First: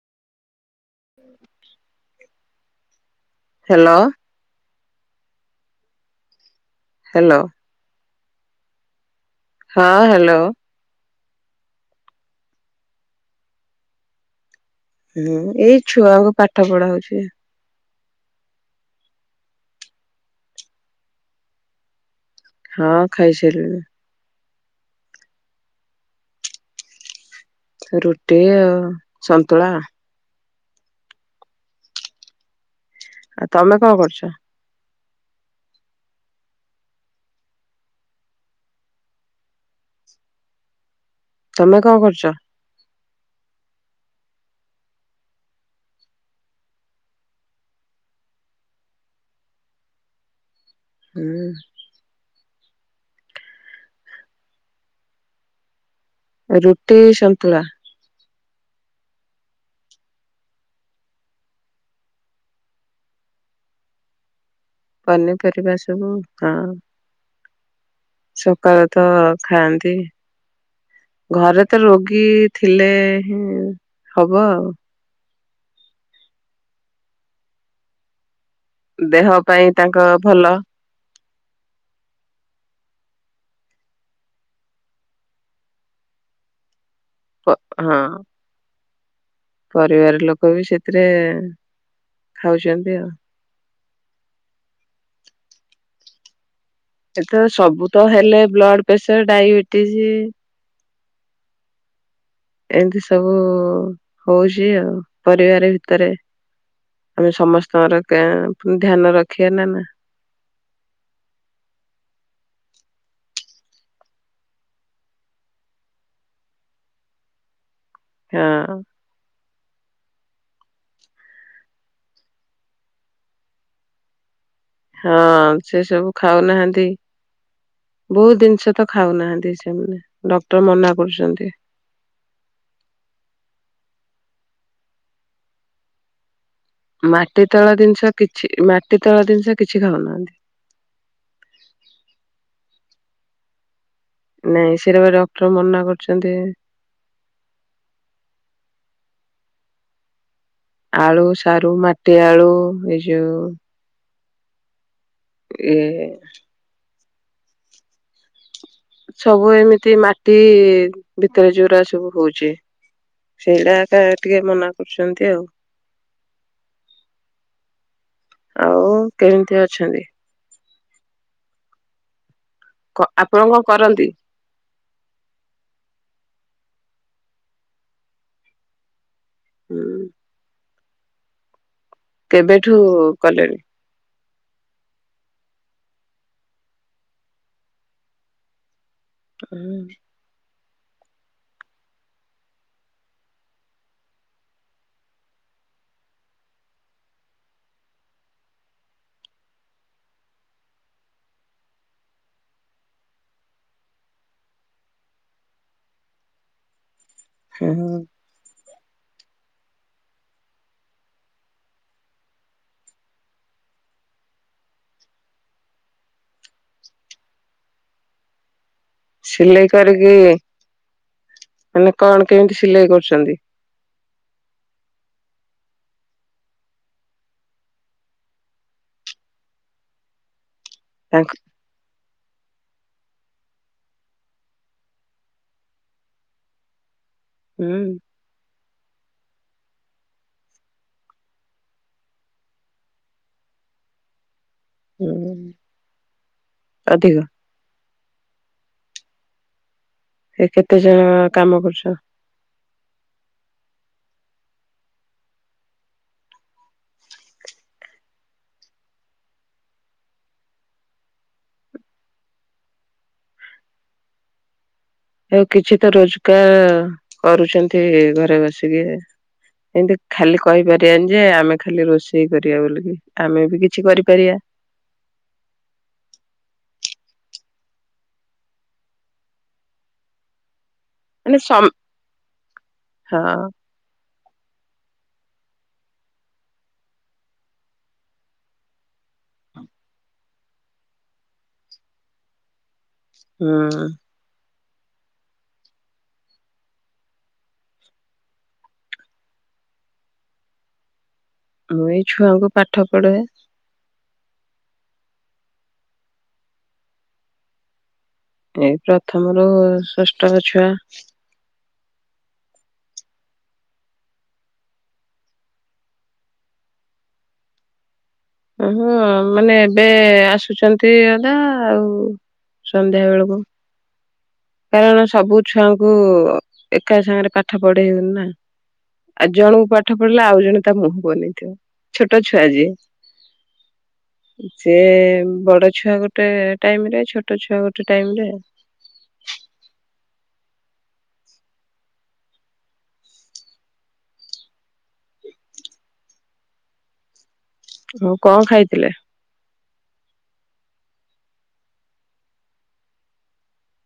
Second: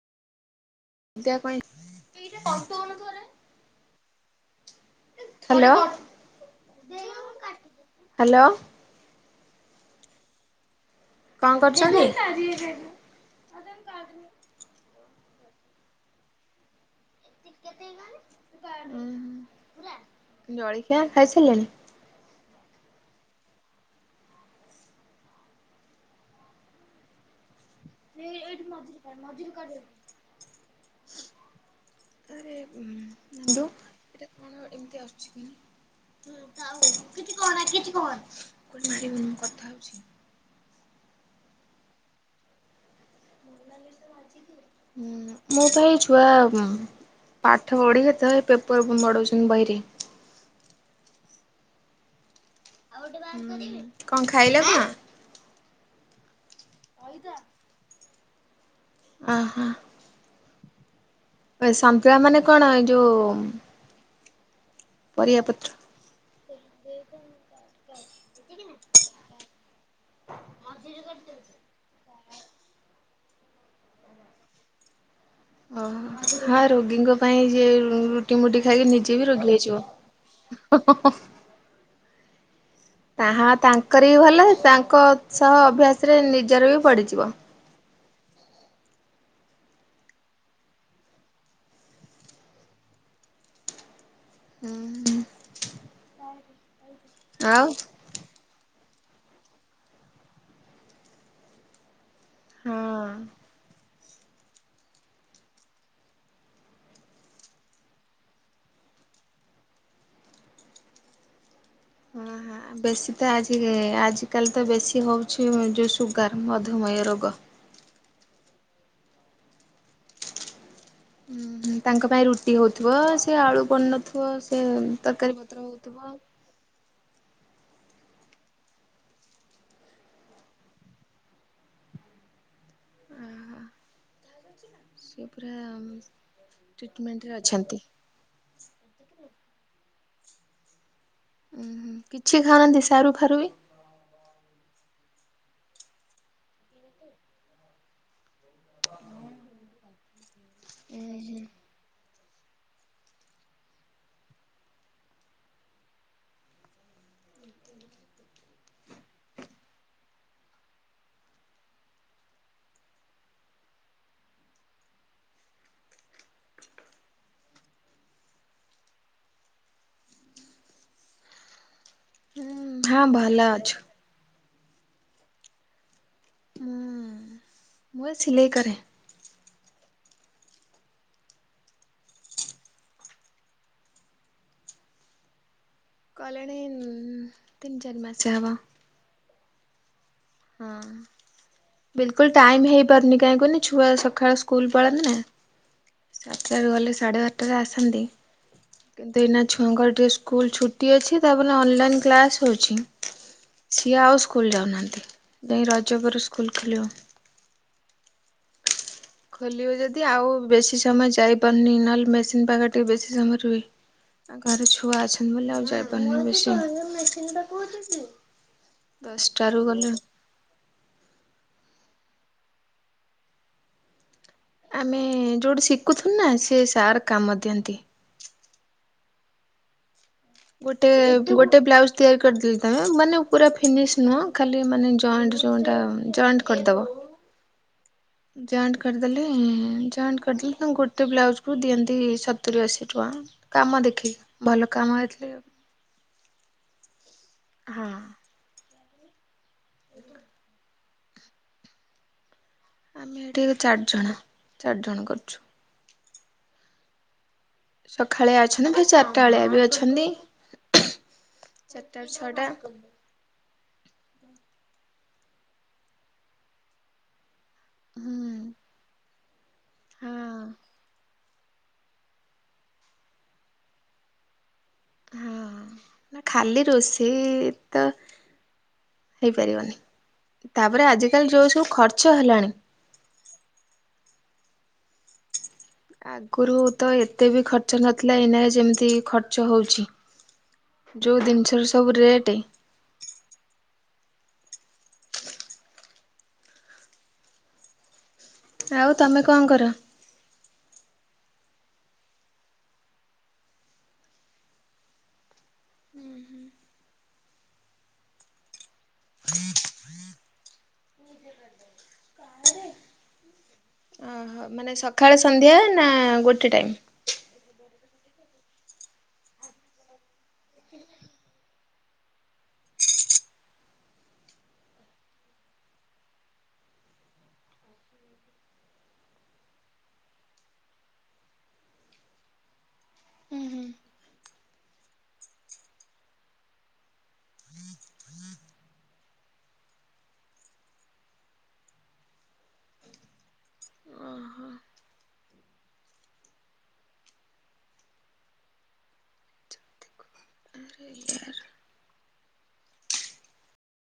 Hello [unintelligible] hello. Hello. [inaudible] Hello. [inaudible] ହଁ hello. କଁ କରୁଚନ୍ତି? [inaudible] ହୁଁ ଏଇ ଛୁଆଙ୍କୁ ପାଠ ପଢା ହଉଚି। ଜଳ ଖିଆ ଖାଇସାରିଲେଣି? ହଁ ଖାଇସାରିଲିଣି। ରୁଟି ଆଉ ସନ୍ତୁଳା। [inaudible] ଆରେ ଆଉ ନନ୍ଦୁ ତମେ କଣ କରୁଚ? [unintelligible] ମାରିବି ମୁଁ କଥା ହଉଚି। ତମେ କଣ କରୁଚ? ମୁଁ ତ ଏଇ ଛୁଆ ପାଠ ପଢିବେ ତ ପେପର ମଡଉଛନ୍ତି ବହିରେ। ହୁଁ। କଣ ଖାଇଲା କଣ? ରୁଟି ସନ୍ତୁଳା। ଓ ହୋ। ଏ ସମ୍ପ [unintelligible] ମାନେ କଣ ଏଇ ଯୋଉ ପରିବା ପତ୍ର? ପନିପରିବା ସବୁ। ହଁ। [inaudible] ପରିବା ତ ଖାଆନ୍ତି। ଘରେ ତ ରୋଗୀ ଥିଲେ ହବ ଆଉ। ଓୋ ହଁ ରୋଗୀଙ୍କ ପାଇଁ ଯି ରୁଟି ମୁଟି ଖାଇକି ନିଜେ ଦେହ ବି ରୋଗି ପାଇଁ ତାଙ୍କ ଭଲ ହେଇଯିବ। ତାହା ତାଙ୍କର ବି ଭଲ ତାଙ୍କ ସହ ଅଭ୍ୟାସ ରେ ନିଜର ବି ପଡିଛି। ବ ହଁ। ପରିବାର ଲୋକ ବି ସେଥିରେ ଖାଉଛନ୍ତି ଆଉ ହୁ ହଁ। ଏ ତ ସବୁ ତ ହେଲେ ବ୍ଲଡ଼ ପ୍ରେସର ଡାଇବେଟିସ୍। ହଁ ଏମିତି ସବୁ ହଉଛି ଆଉ ପରିବାର ଭିତରେ ଆମେ ସମସ୍ତଙ୍କର ଧ୍ୟାନ ରଖିବା ନା ନା ହ ବେଶୀ ତ ଆଜି ଆଜିିକାଲି ତ ବେଶୀ ହଉଛି ଯୋଉ ସୁଗାର ମଧୁମୟ ରୋଗ। ହଁ। ତାଙ୍କ ପାଇଁ ରୁଟି ହଉଥିବ ସେ ଆଳୁ ପଡୁ ନଥିବ। ହଁ ସେ ସବୁ ଖାଉନାହାନ୍ତି। ବହୁତ ଜିନିଷ ତ ଖାଉ ନାହାନ୍ତି ସେମାନେ ଡକ୍ଟର ମନା କରୁଛନ୍ତି। ସେପରା ମାଟି ତଳ ଜିନିଷ କିଛି ମାଟି ତଳ ଜିନିଷ କିଛି ଖାଉନ ନାହାନ୍ତି। ଉଁ ହୁଁ କିଛି ଖାଉନାହାନ୍ତି ସାରୁ ଫାରୁ ବି ନାଇଁ ସେଟାବା ଡକ୍ଟର ମନା କରୁଛନ୍ତି। ଉଁ ଆଳୁ ହୁଁ ସାରୁ ମା ମାଟିଆଳୁ ଏ ଯୋଉ ଏ ସବୁ ଏମିତି ମାଟି ଭିତରେ ଯୋରା ସବୁ ହଉଛି ସେଇଟା ଟିକେ ମନା କରୁଛନ୍ତି ଆଉ ଆଉ କେମିତି ଅଛନ୍ତି। ହୁଁ। ହଁ ଆପଣ ଭଲ କଣ ଅଛୁ କରନ୍ତି। ହୁଁ ମୁଁ ସିଲେଇ କରେ ହୁଁ। କେବେଠୁ କଲେଣି କଲେଣି ତିନି ଚାରି ମାସେ ହବ। ହୁଁ ହଁ ବିଲକୁଲ ଟାଇମ୍ ହେଇପାରୁନି କାହିଁକନି ଛୁଆ ସକାଳ ସ୍କୁଲ ପଳାନ୍ତି ନା ସାତଟାରେ ଗଲେ ସାଢ଼େ ବାରଟାରେ ଆସନ୍ତି କିନ୍ତୁ ଏଇନା ଛୁଆଙ୍କର ଟିକେ ସ୍କୁଲ ଛୁଟି ଅଛି ତାପରେ ଅନଲାଇନ୍ କ୍ଲାସ୍ ହେଉଛି ସିଏ ଆଉ ସ୍କୁଲ ଯାଉନାହାନ୍ତି। ଯାଇ ରଜ ପରେ ସ୍କୁଲ ଖୋଲିବ। ହୁଁ ଖୋଲିବେ ଯଦି ଆଉ ବେଶୀ ସମୟ ଯାଇପାରୁନି। ନହେଲେ ମେସିନ ପାଖ ଟିକେ ବେଶୀ ସମୟ ରୁହେ। ଆଉ ଘରେ ଛୁଆ ଅଛନ୍ତି ବୋଲି ଆଉ ଯାଇପାରୁନି। ଦଶଟାରୁ ସିଲେଇ ଗଲେ କରିକି? ମାନେ କଣ କେମିତି ସିଲେଇ କରୁଛନ୍ତି? ଆମେ ଯୋଉଠି ଶିଖୁଥିଲୁ ନା ସେ ସାର୍ କାମ ଦିଅନ୍ତି। ଗୋଟେ ତାଙ୍କ ଗୋଟେ ବ୍ଲାଉଜ ତିଆରି କରିଦେଲି। [unintelligible] ମାନେ ପୁରା ଫିନିଶ ନୁହଁ ଖାଲି ମାନେ ଜଏଣ୍ଟ ଯେଉଟା ଜଏଣ୍ଟ କରିଦେବ। ହୁଁ ଜଏଣ୍ଟ କରିଦେଲି ଜଏଣ୍ଟ କରିଦେଲି। ତାଙ୍କୁ ଗୋଟେ ବ୍ଲାଉଜକୁ ଦିଅନ୍ତି ସତୁରି ଅଶୀ ଟଙ୍କା କାମ ଦେଖିକି। ଭଲ କାମ ହେଇଥିଲ। ହୁଁ। ଅଧିକ ହଁ ଏ କେତେ ଜଣ କାମ କରୁଛ? ଆମେ ଏଠି ଚାରି ଜଣ ଚାରି ଜଣ କରୁଛୁ। ସଖାଳିଆ ଅଛନ୍ତି। ଫେରେ ଚାରିଟା ବେଳିଆ ବି ଅଛନ୍ତି। ଚାରିଟା ରୁ ଛଅଟା। ଆଉ [unintelligible] କିଛି ତ ରୋଜଗାର କରୁଛନ୍ତି ହୁଁ ଘରେ ବସିକି। ଏମତି ହଁ ଖାଲି କହିପାରିବନି ଯେ ଆମେ ଖାଲି ରୋଷେଇ କରିବା ବୋଲିକି? ଆମେ ବି କିଛି କରିପାରିବା। ହଁ। ନା ଖାଲି ରୋଷେଇ ତ ହେଇପାରିବନି। ତାପରେ ଆଜିିକାଲି ମାନେ ଯୋଉ ସବୁ ସମ୍ ଖର୍ଚ୍ଚ ହେଲାଣି? ହଁ ଆଗରୁ ତ ଏତେ ବି ଖର୍ଚ୍ଚ ନଥିଲା, ଏଇନା ଯେମିତି ଖର୍ଚ୍ଚ ହଉଛି। ଯୋଉ ଜିନିଷ ର ସବୁ ରେଟ ହଁ ଆଉ ତମେ କଣ କର? ମୁଁ ଏଇ ଛୁଆଙ୍କୁ ପାଠ ପଢାଏ ଏଇ ପ୍ରଥମରୁ ଷଷ୍ଠ ଛୁଆ ଓହୋ ମାନେ ସକାଳେ ସନ୍ଧ୍ୟା ନା ଗୋଟେ ଟାଇମ? ଆ ହଁ ମାନେ ଏବେ ଆସୁଛନ୍ତି ଅଧା, ଆଉ ସନ୍ଧ୍ୟା ବେଳକୁ। କାରଣ ସବୁ ଛୁଆଙ୍କୁ ଏକା ସାଙ୍ଗରେ ପାଠ ପଢେଇ ହଉନି ନା ଆଉ। ଜଣଙ୍କୁ ପାଠ ପଢିଲେ ଆଉ ଜଣେ ତା ମୁହଁ ବନେଇଥିବ, ଛୋଟ ଛୁଆ ଯିଏ। ହୁଁ ହୁଁ। ସେ ବଡ ଛୁଆ ଗୋଟେ ଟାଇମ ରେ, ଛୋଟ ଛୁଆ ଗୋଟେ ଟାଇମ ରେ ହ କଣ ଖାଇଥିଲେ?